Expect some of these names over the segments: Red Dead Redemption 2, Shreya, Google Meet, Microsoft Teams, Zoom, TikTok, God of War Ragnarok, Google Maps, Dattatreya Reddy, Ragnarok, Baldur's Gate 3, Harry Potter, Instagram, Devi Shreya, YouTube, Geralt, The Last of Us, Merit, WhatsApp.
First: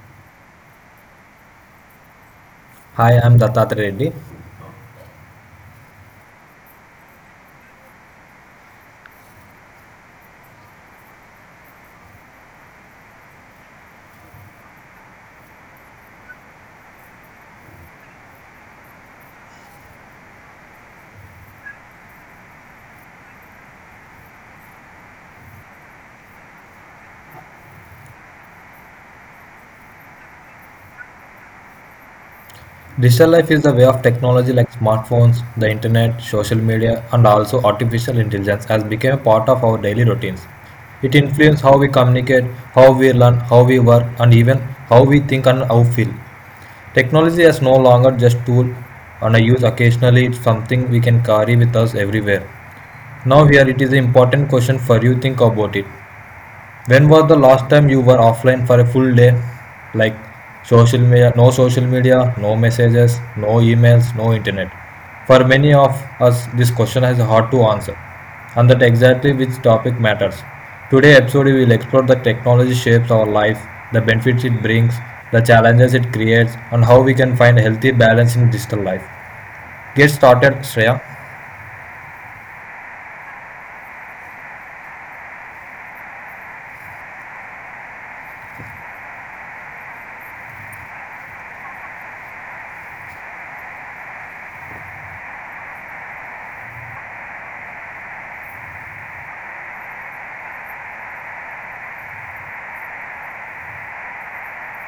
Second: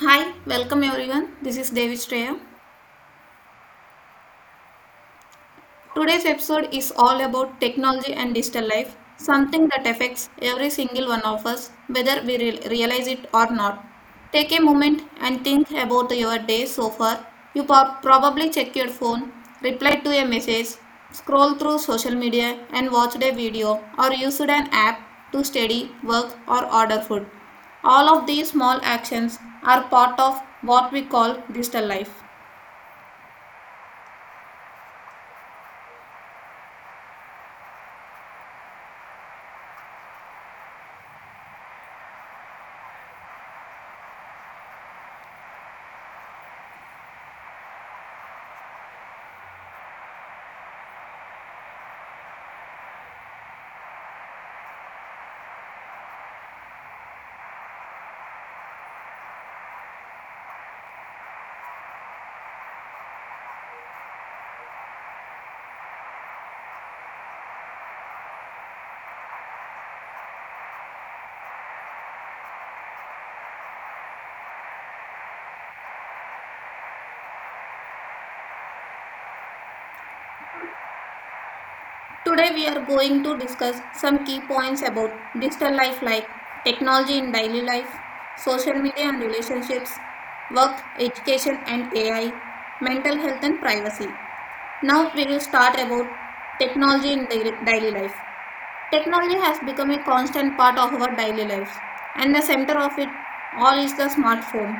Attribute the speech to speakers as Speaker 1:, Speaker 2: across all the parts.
Speaker 1: Hi, welcome everyone. This is Devi Shreya.
Speaker 2: Hi, I'm Dattatreya Reddy.
Speaker 1: Today's episode is all about technology and digital life, something that affects every single one of us, whether realize it or not. Take a moment and think about your day so far. Probably check your phone, replied to a message, scroll through social media, and watched a video or used an app to study, work, or order food. All of these small actions are part of what we call digital life.
Speaker 2: Digital life is the way of technology like smartphones, the internet, social media, and also artificial intelligence has become a part of our daily routines. It influences how we communicate, how we learn, how we work, and even how we think and how feel. Technology is no longer just tool and a use occasionally, it's something we can carry with us everywhere. Now here it is an important question for you think about it. When was the last time you were offline for a full day? Like social media, no messages, no emails, no internet. For many of us, this question is hard to answer, and that exactly which topic matters. Today episode we will explore the technology shapes our life, the benefits it brings, the challenges it creates, and how we can find healthy balance in digital life. Get started, Shreya.
Speaker 1: Today we are going to discuss some key points about digital life like technology in daily life, social media and relationships, work, education and AI, mental health and privacy. Now we will start about technology in daily life. Technology has become a constant part of our daily lives and the center of it all is the smartphone.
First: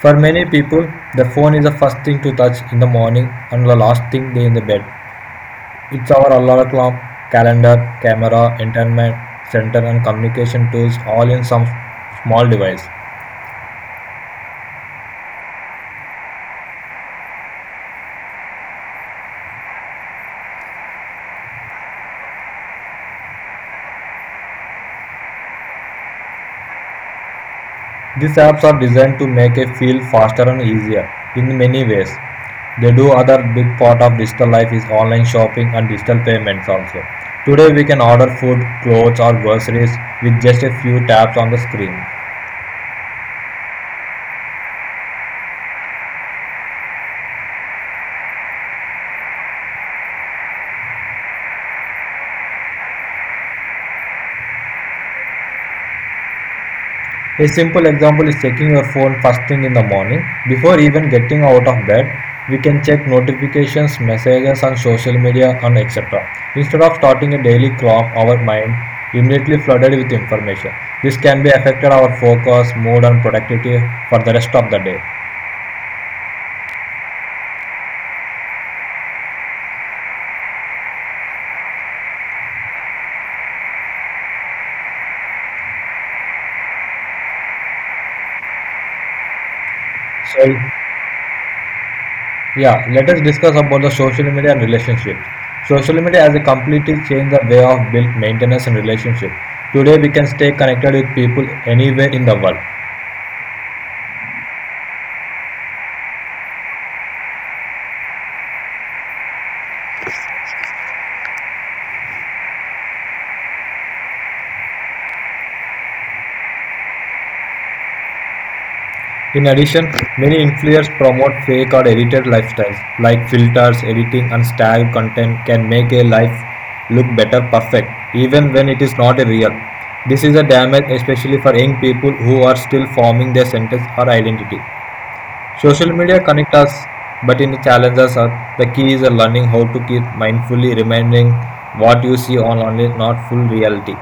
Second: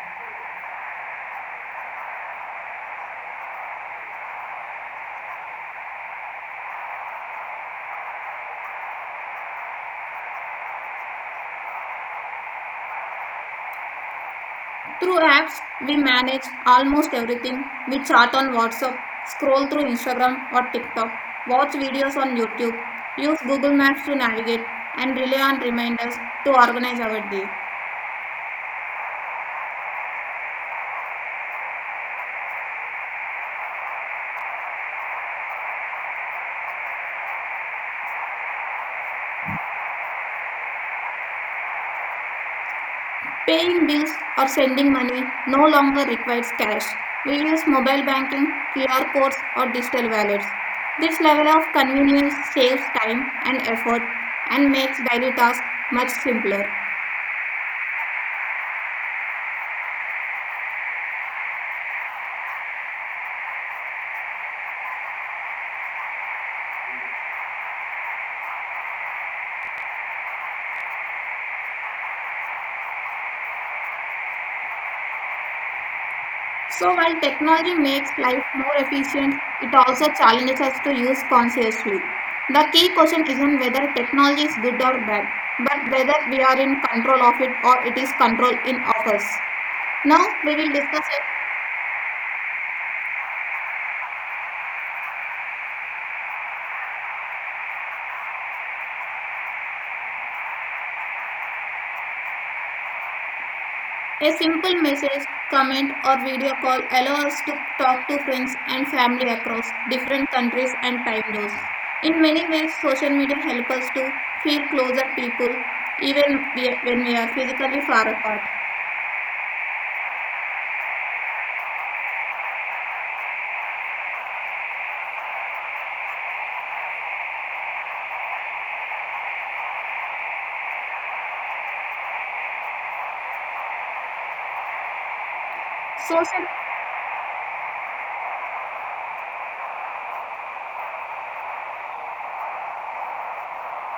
Speaker 2: For many people, the phone is the first thing to touch in the morning and the last thing they in the bed. It's our alarm clock, calendar, camera, entertainment center, and communication tools all in some small device.
Speaker 1: Through apps, we manage almost everything. We chat on WhatsApp, scroll through Instagram or TikTok, watch videos on YouTube, use Google Maps to navigate, and rely on reminders to organize our day.
Speaker 2: These apps are designed to make it feel faster and easier in many ways. They do other big part of digital life is online shopping and digital payments also. Today we can order food, clothes or groceries with just a few taps on the screen.
Speaker 1: Paying bills or sending money no longer requires cash. We use mobile banking, QR codes, or digital wallets. This level of convenience saves time and effort and makes daily tasks much simpler.
Speaker 2: A simple example is checking your phone first thing in the morning. Before even getting out of bed, we can check notifications, messages on social media and etc. Instead of starting a daily clock, our mind immediately flooded with information. This can be affected our focus, mood and productivity for the rest of the day.
Speaker 1: So while technology makes life more efficient, it also challenges us to use consciously. The key question isn't whether technology is good or bad, but whether we are in control of it or it is control in of us. Now
Speaker 2: So
Speaker 1: we will discuss it.
Speaker 2: yeah, let us discuss about the social media and relationships. Social media has a completely changed the way of build, maintenance and relationship. Today we can stay connected with people anywhere in the world.
Speaker 1: A simple message, comment or video call allows us to talk to friends and family across different countries and time zones. In many ways, social media helps us to feel closer people when we are physically far apart.
Speaker 2: In addition, many influencers promote fake or edited lifestyles, like filters, editing, and style content can make a life look better perfect, even when it is not a real. This is a damage especially for young people who are still forming their sentence or identity. Social media
Speaker 1: Social
Speaker 2: connect us, but in the challenges are the key is learning how to keep mindfully remembering what you see online is not full reality.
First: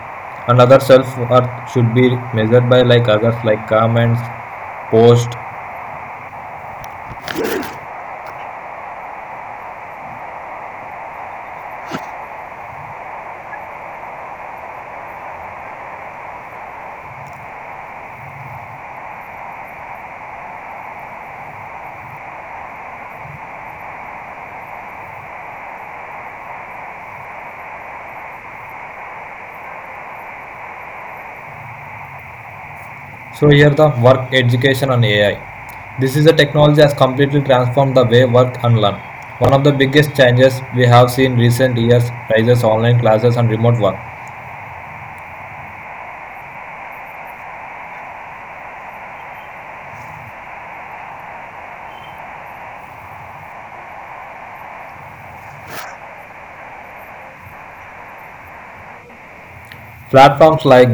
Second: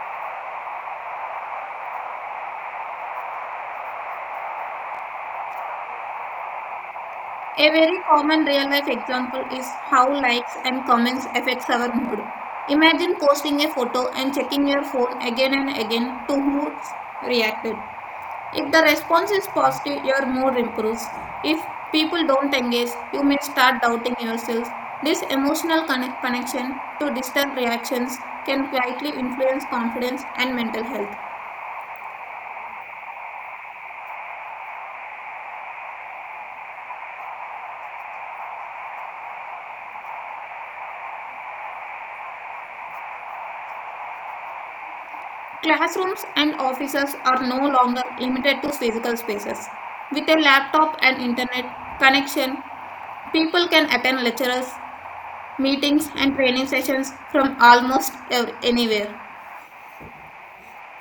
Speaker 2: Another self worth should be measured by like others like comments, posts.
Speaker 1: a very common real-life example is how likes and comments affects our mood. Imagine posting a photo and checking your phone again and again to who reacted. If the response is positive, your mood improves. If people don't engage, you may start doubting yourself. This connection to distant reactions can quietly influence confidence and mental health.
Speaker 2: So here the work, education and AI. This is a technology has completely transformed the way work and learn. One of the biggest changes we have seen recent years rises online classes and remote work.
Speaker 1: Classrooms and offices are no longer limited to physical spaces. With a laptop and internet connection, people can attend lectures, meetings, and training sessions from anywhere.
Speaker 2: Platforms like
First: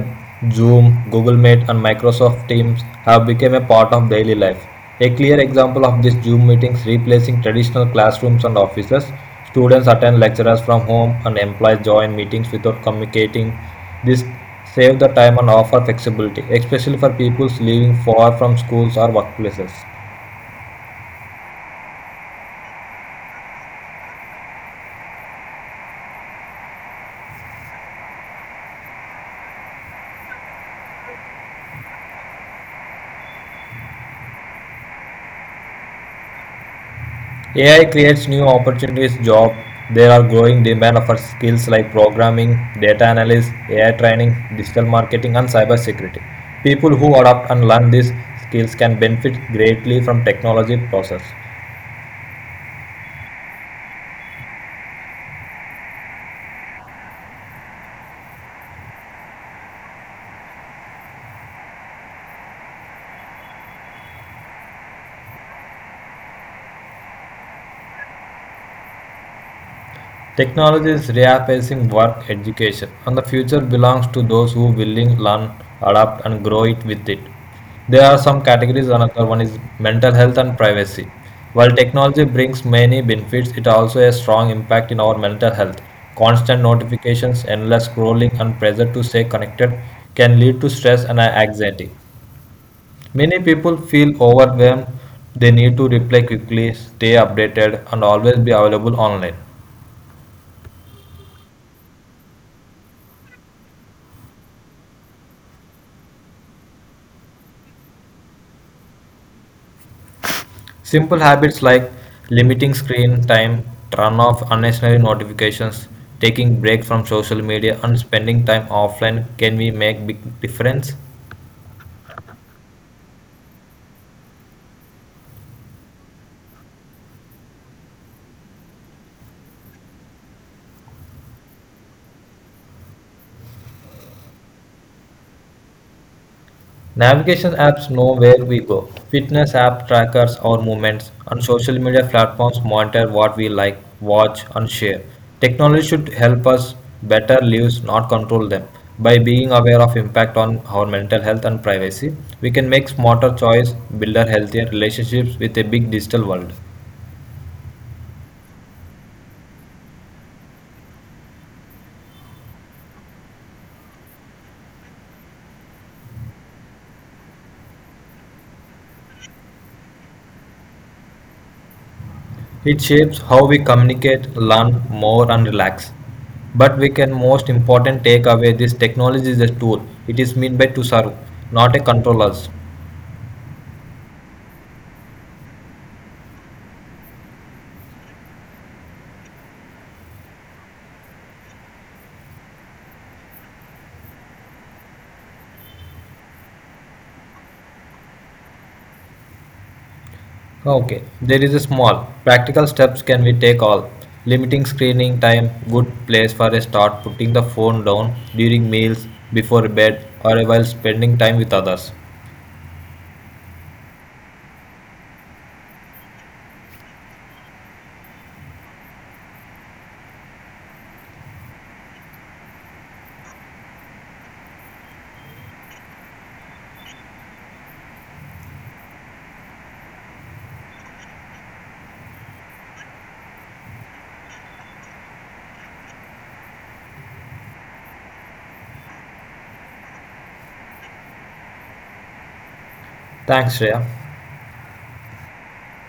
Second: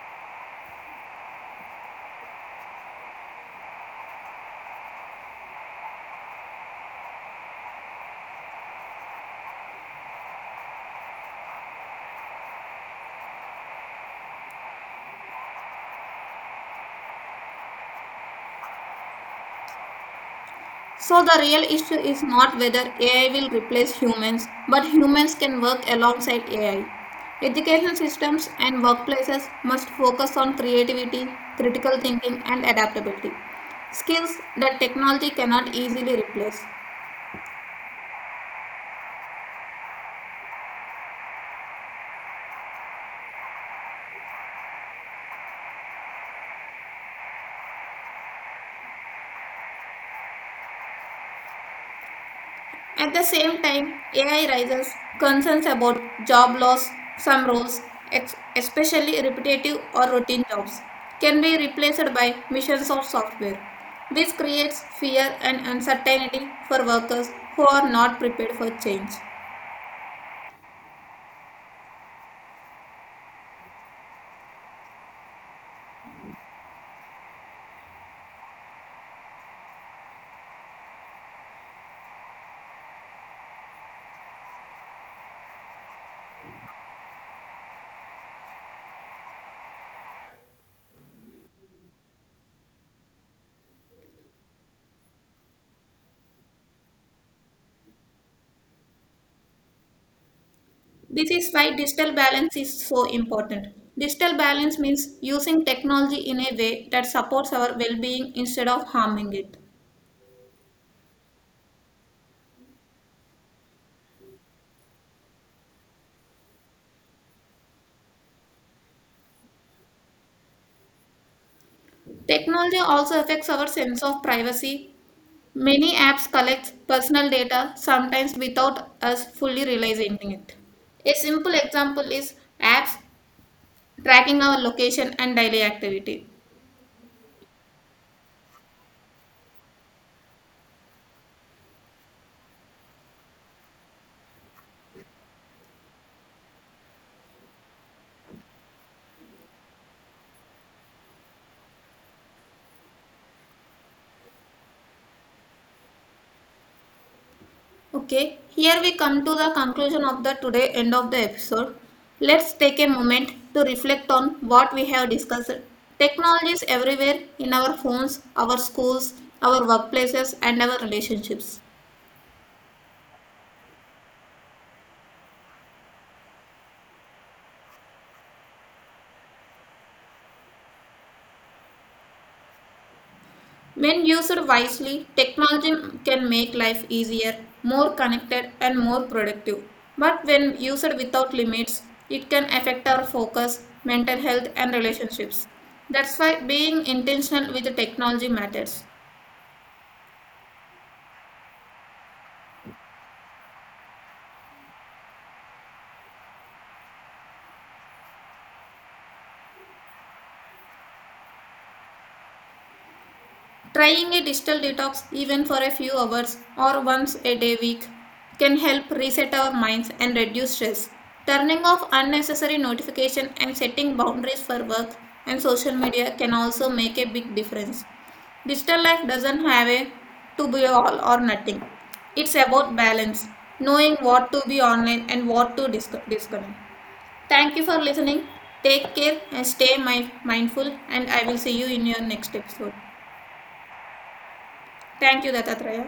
Speaker 2: Zoom, Google Meet and Microsoft Teams have become a part of daily life. A clear example of this Zoom meetings replacing traditional classrooms and offices. Students attend lectures from home and employees join meetings without communicating. This saves the time and offers flexibility, especially for people living far from schools or workplaces.
Speaker 1: So, the real issue is not whether AI will replace humans, but humans can work alongside AI. Education systems and workplaces must focus on creativity, critical thinking, and adaptability skills that technology cannot easily replace.
Speaker 2: AI creates new opportunities job. There are growing demand for skills like programming, data analysis, AI training, digital marketing and cybersecurity. People who adapt and learn these skills can benefit greatly from technology process.
Speaker 1: At the same time, AI raises concerns about job loss. Some roles, especially repetitive or routine jobs, can be replaced by machines or software. This creates fear and uncertainty for workers who are not prepared for change.
Speaker 2: Technology is reaffacing work education, and the future belongs to those who willing learn, adapt, and grow it with it. There are some categories. Another one is mental health and privacy. While technology brings many benefits, it also has strong impact in our mental health. Constant notifications, endless scrolling, and pressure to stay connected can lead to stress and anxiety. Many people feel overwhelmed. They need to reply quickly, stay updated, and always be available online.
Speaker 1: This is why digital balance is so important. Digital balance means using technology in a way that supports our well being instead of harming it.
Speaker 2: Simple habits like limiting screen time, turn off unnecessary notifications, taking breaks from social media, and spending time offline can we make big difference.
Speaker 1: Technology also affects our sense of privacy. Many apps collect personal data, sometimes without us fully realizing it. A simple example is apps tracking our location and daily activity.
Speaker 2: Navigation apps know where we go. Fitness app trackers our movements. And social media platforms monitor what we like, watch, and share. Technology should help us better lives, not control them. By being aware of impact on our mental health and privacy, we can make smarter choice, build our healthier relationships with a big digital world.
Speaker 1: Okay, here we come to the conclusion of the today end of the episode. Let's take a moment to reflect on what we have discussed. Technology is everywhere in our phones, our schools, our workplaces, and our relationships.
Speaker 2: It shapes how we communicate, learn more, and relax. But we can most important take away this technology is a tool. It is meant by to serve, not a control us.
Speaker 1: When used wisely, technology can make life easier, more connected, and more productive. But when used without limits, it can affect our focus, mental health, and relationships. That's why being intentional with the technology matters.
Speaker 2: Okay, there is a small. Practical steps can we take all? Limiting screening time, good place for a start, putting the phone down during meals, before bed, or while spending time with others.
Speaker 1: Trying a digital detox, even for a few hours or once a day week, can help reset our minds and reduce stress. Turning off unnecessary notifications and setting boundaries for work and social media can also make a big difference. Digital life doesn't have a to be all or nothing. It's about balance, knowing what to be online and what to disconnect. Thank you for listening. Take care and stay mindful and I will see you in your next episode.
Speaker 2: Thanks, Shreya.
Speaker 1: Thank you देता ट्रेया